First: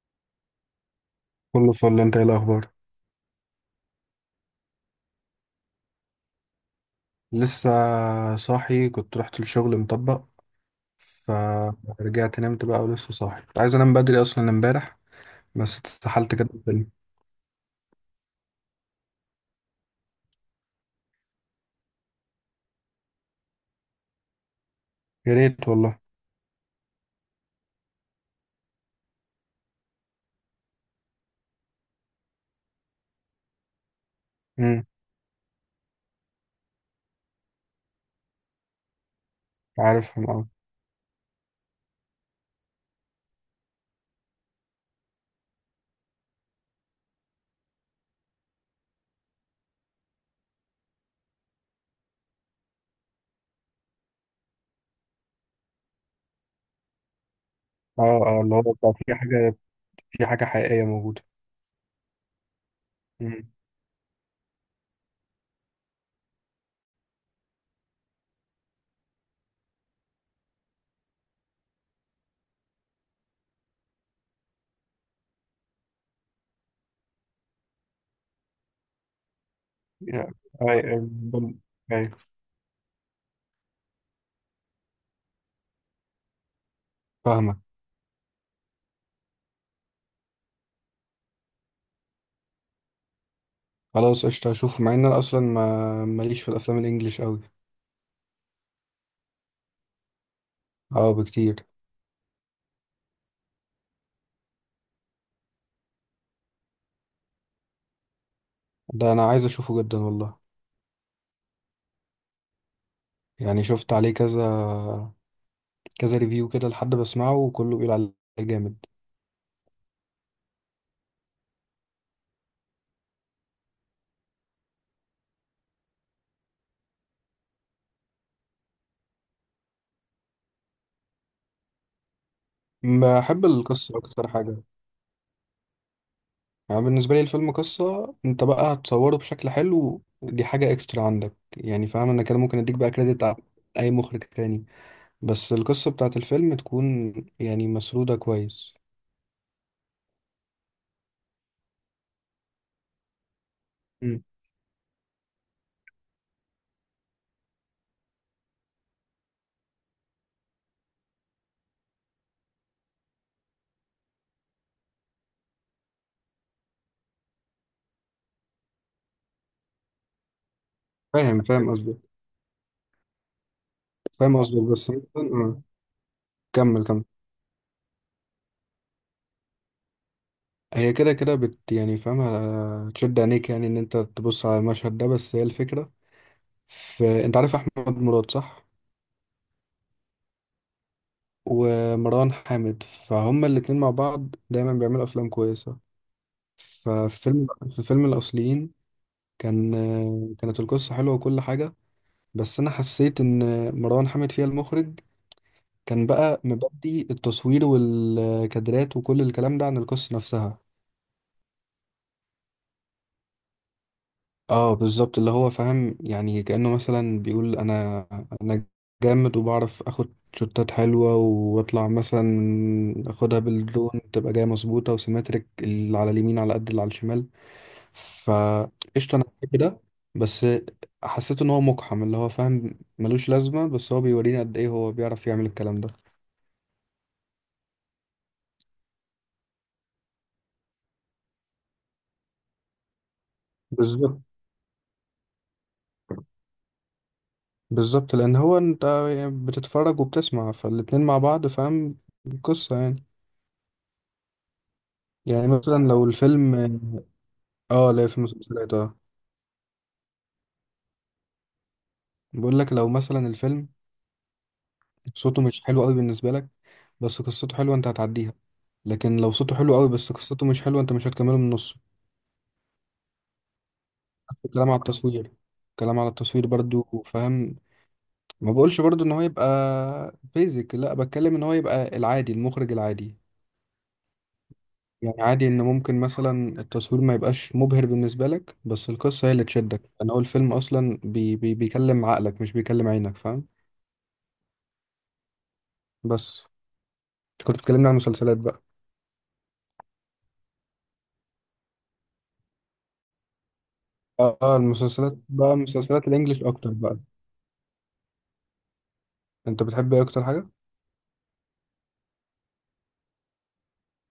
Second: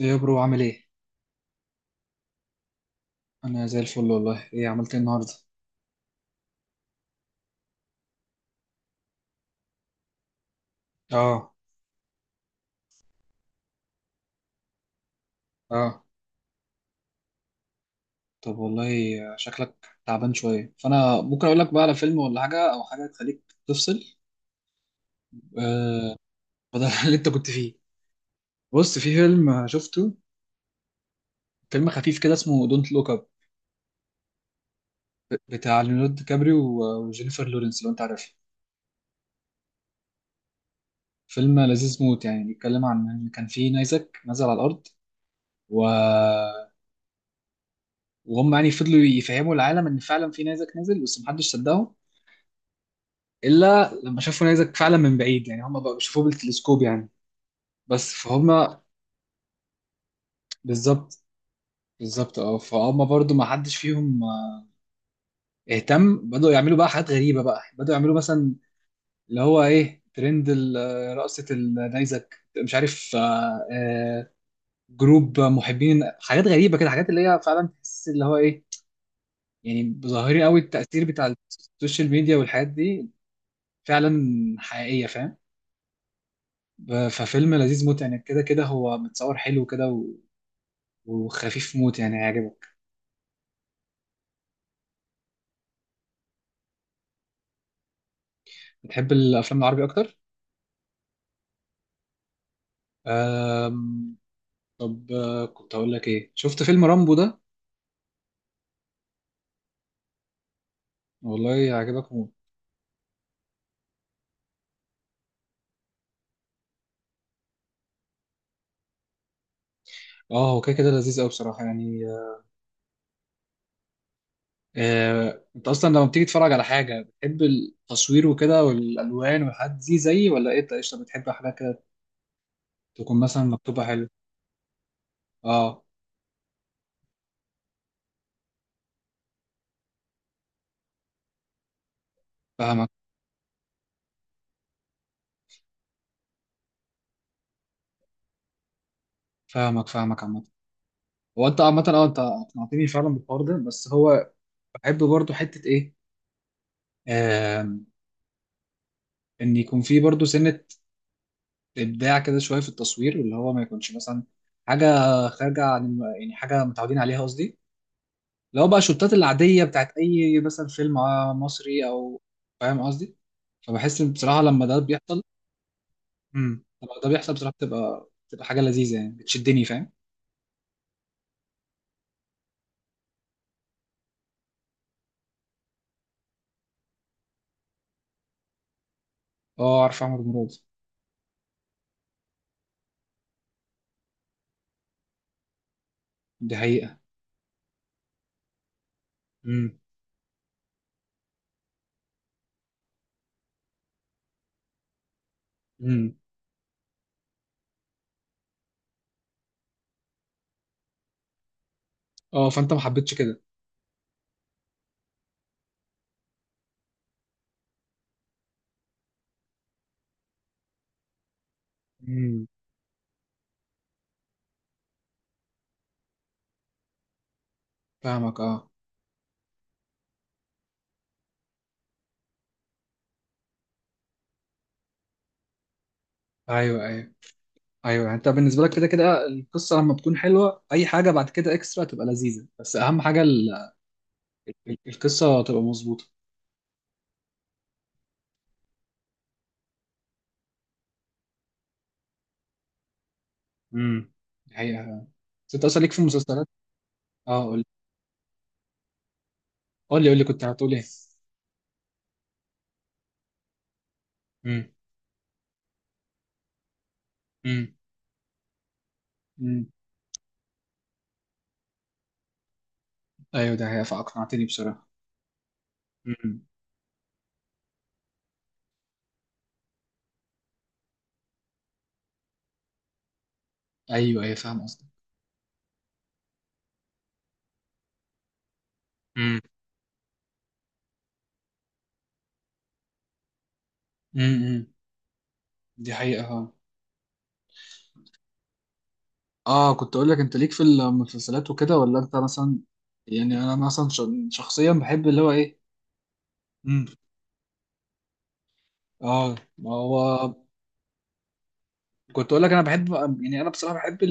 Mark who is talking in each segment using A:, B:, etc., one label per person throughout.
A: ايه يا برو، عامل ايه؟
B: كله فل. انت ايه الاخبار؟
A: انا زي الفل والله. ايه عملت ايه النهارده؟
B: لسه صاحي، كنت رحت الشغل مطبق،
A: اه.
B: فرجعت نمت بقى. ولسه صاحي، كنت عايز انام بدري اصلا امبارح بس
A: اه.
B: اتسحلت كده في الفيلم.
A: طب والله، شكلك تعبان شوية، فانا ممكن اقول لك بقى على فيلم ولا حاجة، او حاجة تخليك تفصل.
B: يا ريت والله.
A: آه، بدل اللي انت كنت فيه. بص، في فيلم شفته، فيلم خفيف كده اسمه دونت لوك اب،
B: امم.
A: بتاع ليوناردو دي كابريو وجينيفر لورنس، لو انت عارفها.
B: عارفهم اه.
A: فيلم لذيذ موت يعني، بيتكلم عن ان كان في نيزك نزل على الارض و... وهم يعني فضلوا يفهموا العالم ان فعلا في نيزك نزل، بس محدش صدقهم الا لما شافوا نيزك فعلا من بعيد، يعني هم بقى بيشوفوه بالتلسكوب يعني.
B: اه
A: بس
B: اه،
A: فهم.
B: اللي هو بقى في حاجه، في حاجه حقيقيه موجوده.
A: بالظبط. بالظبط، اه، فهم برضو ما
B: امم.
A: حدش فيهم اهتم، بدأوا يعملوا بقى حاجات غريبة، بقى بدأوا يعملوا مثلا اللي هو ايه، ترند رقصة النيزك، مش عارف، جروب محبين حاجات غريبة كده، حاجات اللي هي فعلا تحس اللي هو ايه، يعني
B: يا-
A: ظاهرين قوي
B: اي اي
A: التأثير بتاع
B: بم-
A: السوشيال
B: اي.
A: ميديا والحاجات دي، فعلا حقيقية، فاهم. ففيلم
B: فاهمك.
A: لذيذ موت يعني، كده كده هو متصور حلو كده، وخفيف موت يعني، هيعجبك.
B: خلاص قشطه، اشوفه مع ان انا اصلا ما ماليش في الافلام الانجليش قوي.
A: بتحب الافلام العربي اكتر.
B: اه بكتير.
A: أم... طب كنت اقول لك ايه، شفت فيلم رامبو ده؟
B: ده انا عايز اشوفه جدا والله.
A: والله هيعجبك موت.
B: يعني شفت عليه كذا ريفيو كده، لحد بسمعه وكله بيقول عليه جامد.
A: اه، هو كده كده لذيذ قوي بصراحه يعني. انت اصلا لما بتيجي تتفرج على حاجه بتحب التصوير وكده والالوان والحاجات دي زيي، ولا ايه؟ انت قشطه بتحب حاجات كده تكون مثلا
B: بحب
A: مكتوبه
B: القصة
A: حلو.
B: أكتر حاجة.
A: اه.
B: يعني بالنسبة لي الفيلم قصة، أنت بقى هتصوره بشكل حلو دي حاجة إكسترا عندك، يعني فاهم؟ أنا كده ممكن أديك
A: فاهمك،
B: بقى كريدت على أي مخرج تاني، بس القصة بتاعت الفيلم تكون، يعني مسرودة كويس.
A: فاهمك، فاهمك عامه. هو انت عامه، اه، انت اقنعتني فعلا بالحوار ده، بس
B: مم.
A: هو بحب برضو حته ايه، آم، ان يكون في برضو سنه ابداع كده شويه في التصوير، اللي هو ما يكونش مثلا حاجه خارجه عن يعني حاجه متعودين عليها قصدي، اللي هو بقى الشوتات العاديه بتاعت اي مثلا فيلم
B: فاهم فاهم
A: مصري
B: قصدك.
A: او، فاهم قصدي. فبحس ان
B: فاهم
A: بصراحه
B: قصدك، بس مثلا كمل
A: لما
B: كمل.
A: ده بيحصل بصراحه بتبقى حاجه لذيذه يعني، بتشدني فاهم.
B: هي كده كده يعني فاهمة تشد عينيك، يعني إن أنت تبص على المشهد ده، بس هي الفكرة في، أنت عارف أحمد مراد صح؟
A: اه، عارف عمر مراد.
B: ومروان حامد، فهم الاتنين مع بعض دايما بيعملوا افلام كويسه.
A: دي حقيقه.
B: ففي فيلم الاصليين كان،
A: امم
B: كانت القصه حلوه وكل حاجه، بس انا حسيت ان مروان حامد فيها المخرج كان
A: امم
B: بقى مبدي التصوير والكادرات وكل الكلام ده عن القصه نفسها.
A: اه، فانت ما حبيتش كده.
B: اه بالظبط، اللي هو فاهم يعني، كأنه مثلا بيقول انا، انا جامد وبعرف اخد شوتات حلوة واطلع، مثلا
A: امم
B: اخدها بالدرون تبقى جاية مظبوطة وسيمتريك، اللي على اليمين على قد اللي على الشمال.
A: فاهمك، اه،
B: فقشطة انا بحب ده، بس حسيت ان هو مقحم، اللي هو فاهم ملوش لازمة، بس هو بيورينا قد ايه هو بيعرف يعمل الكلام ده.
A: ايوه ايوه. ايوه، يعني انت بالنسبه لك كده كده القصه لما بتكون حلوه، اي حاجه بعد كده اكسترا تبقى لذيذه، بس اهم حاجه
B: بالظبط
A: القصة تبقى مظبوطة.
B: بالظبط، لان هو انت بتتفرج وبتسمع، فالاتنين مع بعض فاهم، قصة يعني.
A: امم الحقيقة.
B: يعني
A: بس انت اصلا
B: مثلا
A: ليك في
B: لو
A: المسلسلات؟
B: الفيلم،
A: اه، قول لي،
B: اه لا في مسلسلات اه.
A: قول لي. قول لي كنت هتقول ايه.
B: بقول لك لو مثلا الفيلم
A: امم
B: صوته مش حلو قوي بالنسبه لك بس قصته
A: امم
B: حلوه، انت هتعديها. لكن لو صوته
A: امم،
B: حلو قوي بس قصته مش حلوه، انت مش هتكمله من نصه.
A: ايوه، ده هي فاقنعتني
B: نفس الكلام على
A: بصراحة.
B: التصوير، الكلام على
A: امم،
B: التصوير برضو فاهم. ما بقولش برضو ان هو يبقى بيزك، لا بتكلم ان هو يبقى العادي، المخرج العادي.
A: ايوه ايوه، فاهم قصدك.
B: يعني عادي ان ممكن مثلا التصوير ما يبقاش مبهر بالنسبه لك، بس القصه هي
A: امم
B: اللي تشدك. انا هو الفيلم اصلا بي بيكلم عقلك مش بيكلم عينك فاهم.
A: امم دي حقيقة،
B: بس
A: اه.
B: كنت بتكلمني عن المسلسلات بقى.
A: اه، كنت اقول لك انت ليك في المسلسلات وكده، ولا انت مثلا، يعني انا مثلا
B: اه
A: شخصيا بحب
B: المسلسلات
A: اللي هو
B: بقى،
A: ايه،
B: مسلسلات الانجليش اكتر
A: امم،
B: بقى.
A: اه،
B: انت
A: ما
B: بتحب
A: هو
B: ايه اكتر حاجه؟
A: كنت اقول لك انا بحب، يعني انا بصراحة بحب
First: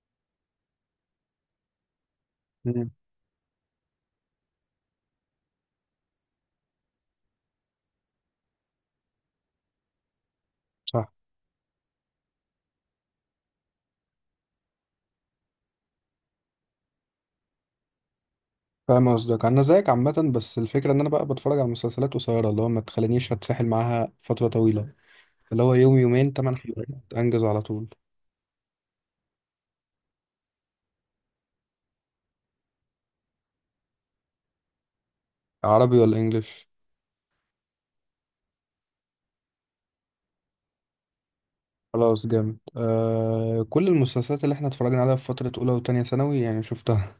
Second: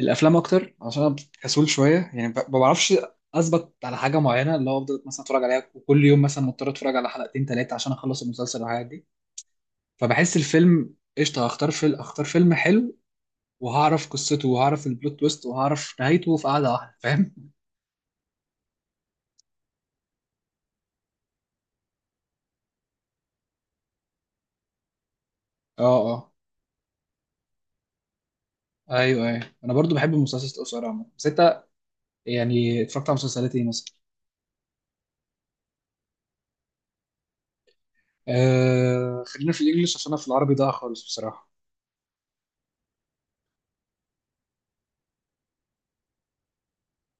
A: الافلام اكتر عشان انا كسول شويه يعني، ما
B: مم.
A: بعرفش اثبت على حاجه معينه، اللي هو افضل مثلا اتفرج عليها وكل يوم مثلا مضطر اتفرج على حلقتين ثلاثه عشان اخلص المسلسل والحاجات دي، فبحس الفيلم
B: صح.
A: قشطه، هختار فيلم، اختار فيلم حلو وهعرف قصته وهعرف البلوت تويست وهعرف نهايته في قعده واحده، فاهم؟
B: فاهم قصدك. انا زيك عامه، بس الفكره ان انا بقى بتفرج على مسلسلات قصيره، اللي هو ما تخلينيش اتسحل معاها فتره طويله، اللي هو
A: اه،
B: يوم
A: اه.
B: يومين، 8 حلقات، انجز على طول.
A: ايوه ايوه، انا برضو بحب المسلسلات القصيره عموما، بس انت يعني اتفرجت على مسلسلات ايه مثلا؟
B: عربي ولا انجليش؟
A: خلينا في الانجليش، عشان انا في العربي ضايع خالص بصراحه.
B: خلاص جامد. كل المسلسلات اللي احنا اتفرجنا عليها في فتره اولى وتانية ثانوي يعني شفتها.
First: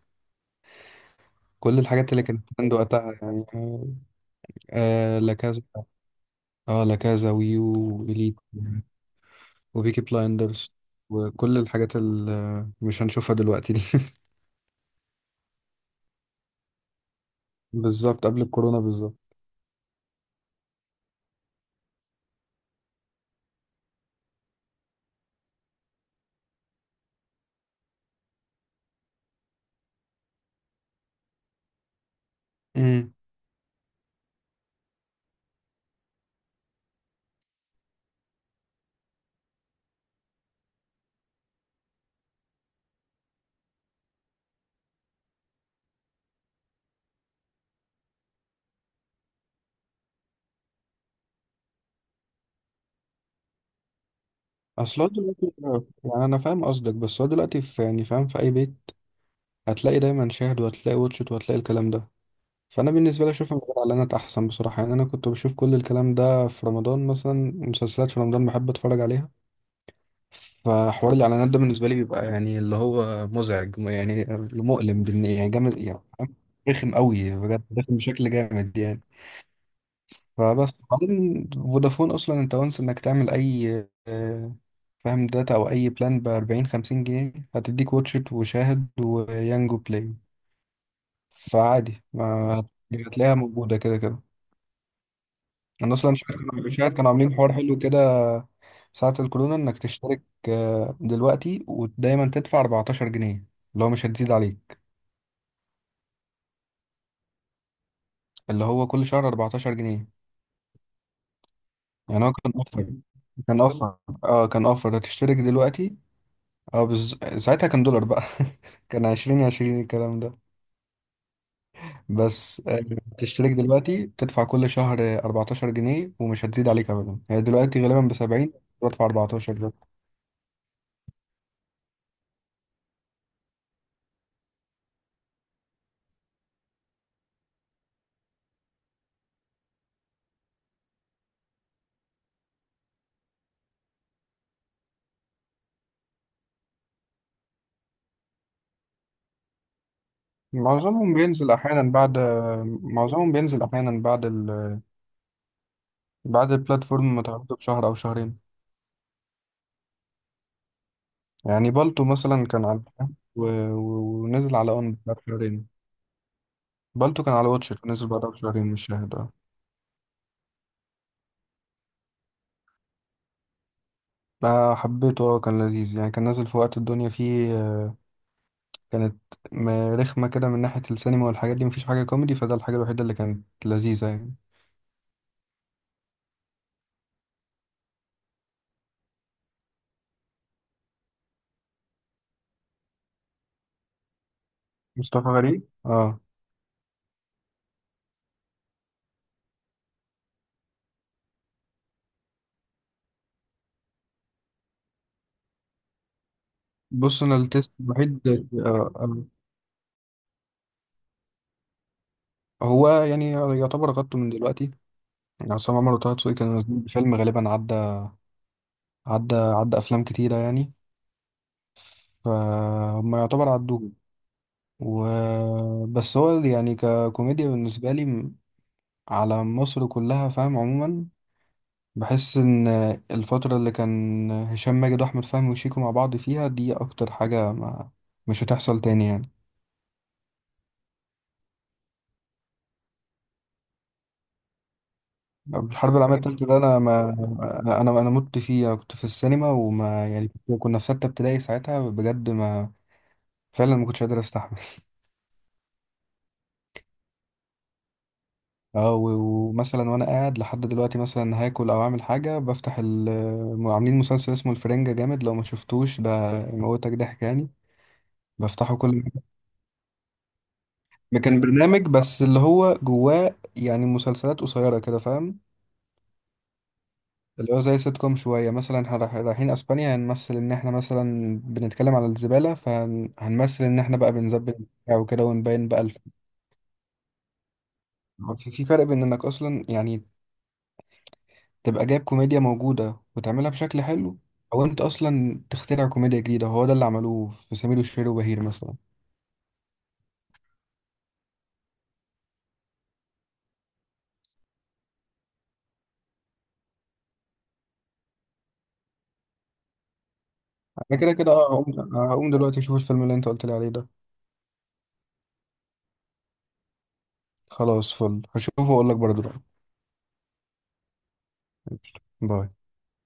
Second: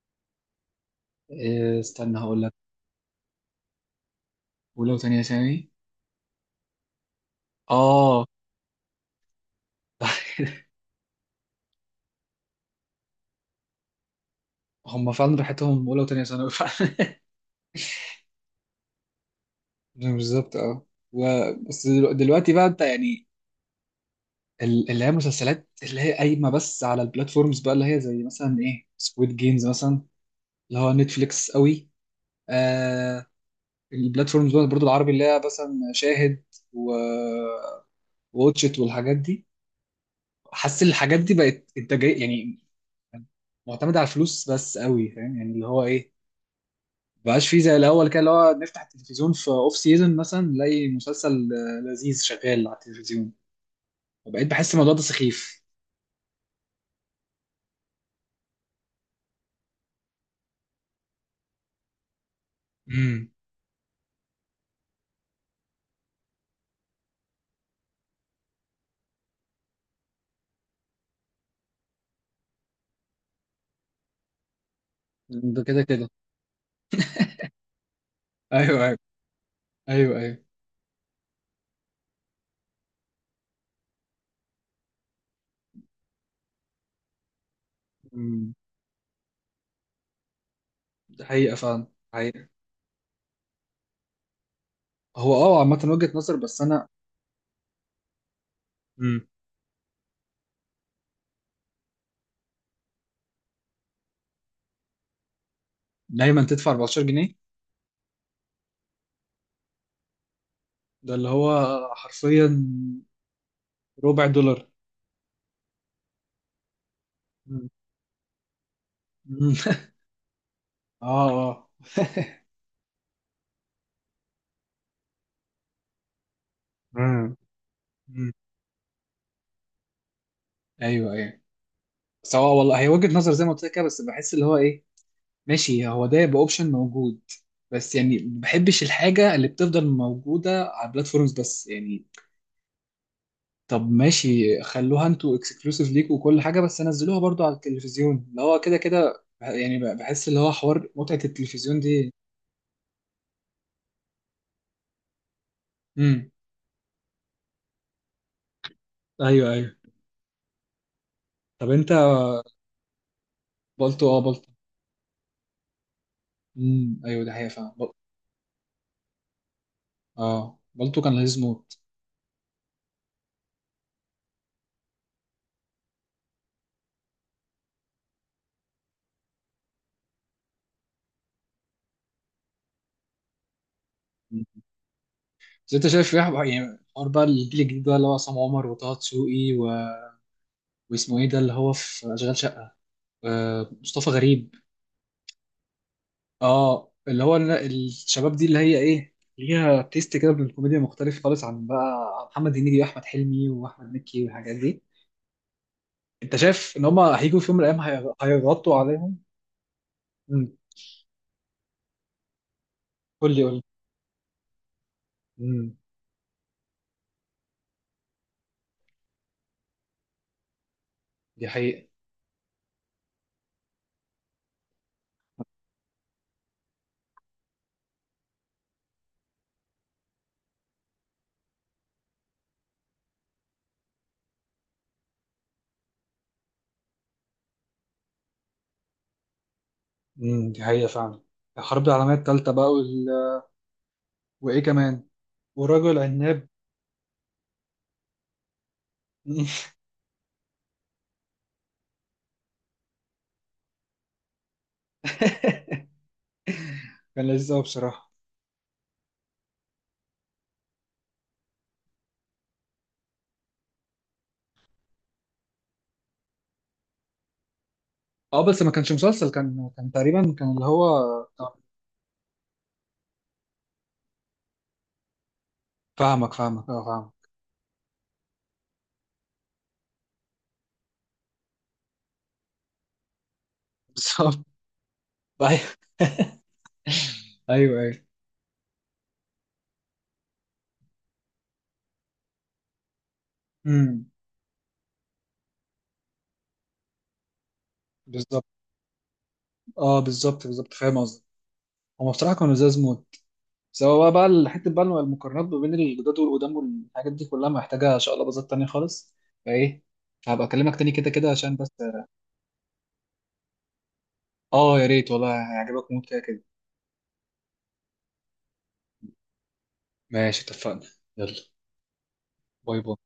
B: كل الحاجات
A: استنى
B: اللي
A: هقول
B: كانت
A: لك.
B: عند وقتها يعني.
A: ولو تانية
B: لا كذا.
A: ثاني،
B: اه لا كذا، ويو،
A: اه.
B: وإليت، وبيكي بلايندرز، وكل الحاجات اللي مش هنشوفها دلوقتي دي.
A: هم فعلا راحتهم اولى وتانية ثانوي فعلا.
B: بالظبط، قبل الكورونا بالظبط.
A: بالظبط، اه. و... بس دلوقتي بقى انت يعني اللي هي مسلسلات اللي هي قايمه بس على البلاتفورمز بقى، اللي هي زي مثلا ايه، سكويد جيمز مثلا اللي هو نتفليكس قوي.
B: امم.
A: آه البلاتفورمز بقى برضو العربي اللي هي مثلا شاهد و واتشت والحاجات دي. حاسس ان الحاجات دي بقت انتاجيه يعني، معتمده على الفلوس بس قوي، فاهم يعني اللي هو ايه، مبقاش فيه زي الاول كده اللي هو نفتح التلفزيون في اوف سيزون مثلا نلاقي مسلسل لذيذ شغال على التلفزيون، وبقيت بحس الموضوع ده
B: اصل هو دلوقتي،
A: سخيف.
B: يعني انا فاهم قصدك، بس هو دلوقتي في، يعني فاهم، في اي بيت هتلاقي دايما شاهد، وهتلاقي واتشت، وهتلاقي الكلام ده. فانا بالنسبه
A: امم
B: لي اشوف من غير اعلانات احسن بصراحه. يعني انا كنت بشوف كل الكلام ده في رمضان، مثلا مسلسلات في رمضان بحب اتفرج عليها. فحوار الاعلانات ده بالنسبه لي بيبقى يعني اللي هو مزعج يعني، مؤلم يعني
A: ده
B: جامد،
A: كده
B: يعني
A: كده.
B: فاهم؟ رخم قوي بجد، رخم بشكل جامد
A: ايوه ايوه،
B: يعني.
A: ايوه ايوه.
B: فبس بعدين فودافون اصلا انت وانس انك تعمل اي آه، فاهم داتا او اي بلان ب 40 50 جنيه هتديك واتشت
A: أمم،
B: وشاهد ويانجو بلاي.
A: ده حقيقه فعلا،
B: فعادي ما
A: حقيقه.
B: هتلاقيها موجوده كده كده.
A: هو، اه، عامه
B: انا
A: وجهه
B: اصلا
A: نظر، بس
B: شاهد
A: انا.
B: شاهد كانوا عاملين حوار حلو كده ساعه
A: أمم،
B: الكورونا، انك تشترك دلوقتي ودايما تدفع 14 جنيه اللي هو مش هتزيد عليك،
A: دايما تدفع 14 جنيه.
B: اللي هو كل شهر 14 جنيه.
A: ده اللي هو
B: يعني هو كان
A: حرفيا
B: اوفر، كان اوفر.
A: ربع
B: اه كان
A: دولار.
B: اوفر. هتشترك دلوقتي، ساعتها
A: أمم،
B: كان دولار بقى. كان عشرين،
A: أمم.
B: عشرين الكلام ده.
A: اه، اه.
B: بس تشترك دلوقتي تدفع كل شهر 14 جنيه ومش هتزيد عليك أبدا.
A: أمم،
B: هي دلوقتي غالبا
A: أمم.
B: بـ70، بدفع 14 ده.
A: ايوه ايوه. بس هو والله هي وجهه نظر زي ما قلت لك كده، بس بحس اللي هو ايه، ماشي، هو ده يبقى اوبشن موجود، بس يعني ما بحبش الحاجه اللي بتفضل موجوده على البلاتفورمز بس يعني. طب ماشي، خلوها انتوا اكسكلوسيف ليكوا وكل حاجه، بس نزلوها برضو على التلفزيون، اللي هو كده كده بحس اللي هو حوار
B: معظمهم
A: متعه
B: بينزل
A: التلفزيون
B: أحيانا
A: دي.
B: بعد معظمهم بينزل أحيانا بعد
A: امم،
B: بعد البلاتفورم ما تعرضه بشهر أو شهرين.
A: ايوه ايوه. طب
B: يعني
A: انت
B: بالتو مثلا كان على، و...
A: بلطو، اه، بلطو.
B: ونزل على أون بعد شهرين.
A: امم،
B: بالتو
A: ايوه، ده
B: كان
A: حقيقه
B: على
A: فعلا،
B: واتشت ونزل بعدها بشهرين، مش شاهد اه.
A: اه، بلطو كان لذيذ موت.
B: حبيته اه، كان لذيذ يعني، كان نازل في وقت الدنيا فيه، كانت رخمة كده من ناحية السينما والحاجات دي، مفيش حاجة كوميدي، فده الحاجة الوحيدة اللي كانت لذيذة يعني.
A: مم. بس انت شايف ايه، يعني حوار بقى الجيل الجديد بقى، اللي هو عصام عمر وطه دسوقي واسمه ايه ده اللي هو في اشغال شقه، مصطفى غريب.
B: مصطفى غريب اه.
A: اه، اللي هو الشباب دي، اللي هي ايه، ليها تيست كده من الكوميديا مختلف خالص عن بقى عن محمد هنيدي واحمد حلمي واحمد مكي والحاجات دي. انت شايف ان هم
B: بص، انا
A: هيجوا في يوم من
B: التيست
A: الايام
B: الوحيد
A: هيغطوا
B: آه،
A: عليهم؟
B: آه،
A: امم
B: هو يعني
A: قول لي، قول لي.
B: يعتبر غطه من دلوقتي. يعني
A: امم
B: عصام عمر وطه دسوقي كانوا نازلين بفيلم غالبا، عدى عدى افلام كتيرة يعني.
A: دي حقيقة.
B: فهم يعتبر عدوه. و بس هو يعني ككوميديا بالنسبة لي، على مصر كلها فاهم عموما، بحس ان الفترة اللي كان هشام ماجد واحمد فهمي وشيكو مع بعض فيها دي اكتر حاجة ما، مش هتحصل تاني يعني.
A: دي حقيقة فعلا. الحرب العالمية الثالثة بقى وايه كمان؟
B: الحرب
A: ورجل
B: العالمية بجد التالتة
A: عناب.
B: ده، انا ما والله، انا انا أنا مت فيها. كنت في السينما، وما يعني كنا في 6 ابتدائي ساعتها بجد، ما فعلا ما كنتش قادر استحمل.
A: كان لذيذ قوي بصراحة.
B: ومثلا وانا قاعد لحد دلوقتي، مثلا هاكل او اعمل حاجة بفتح ال، عاملين مسلسل اسمه الفرنجة جامد، لو ما شفتوش ده يموتك ضحك يعني.
A: اه، بس ما
B: بفتحه
A: كانش
B: كل
A: مسلسل، كان تقريبا، كان اللي هو.
B: ما، كان برنامج بس اللي هو جواه يعني مسلسلات قصيرة كده فاهم،
A: فاهمك، فاهمك، اه، فاهمك.
B: اللي هو زي سيت كوم شوية. مثلا رايحين أسبانيا، هنمثل إن إحنا مثلا بنتكلم على الزبالة، فهنمثل إن إحنا بقى
A: بالظبط.
B: بنزبل وبتاع وكده ونبين بقى
A: أيوة. ايوه ايوه.
B: في فرق بين إنك أصلا يعني تبقى جايب كوميديا موجودة وتعملها بشكل
A: امم
B: حلو، أو أنت أصلا تخترع كوميديا جديدة. هو ده اللي عملوه في سمير وشهير وبهير
A: بالظبط،
B: مثلا.
A: اه، بالظبط بالظبط فاهم قصدي. هم بصراحه كانوا لزاز موت، سواء بقى الحته بقى المقارنات ما بين الجداد والقدام والحاجات دي كلها، محتاجه ان شاء الله بازات تانية خالص. فايه، هبقى اكلمك تاني
B: أنا
A: كده
B: كده
A: كده
B: كده
A: عشان بس.
B: هقوم دلوقتي أشوف الفيلم اللي أنت قلت لي عليه ده.
A: اه، يا ريت والله، هيعجبك موت كده كده.
B: خلاص فل، هشوفه وأقول لك برضه رأيي.
A: ماشي، اتفقنا. يلا.
B: باي.
A: باي، باي.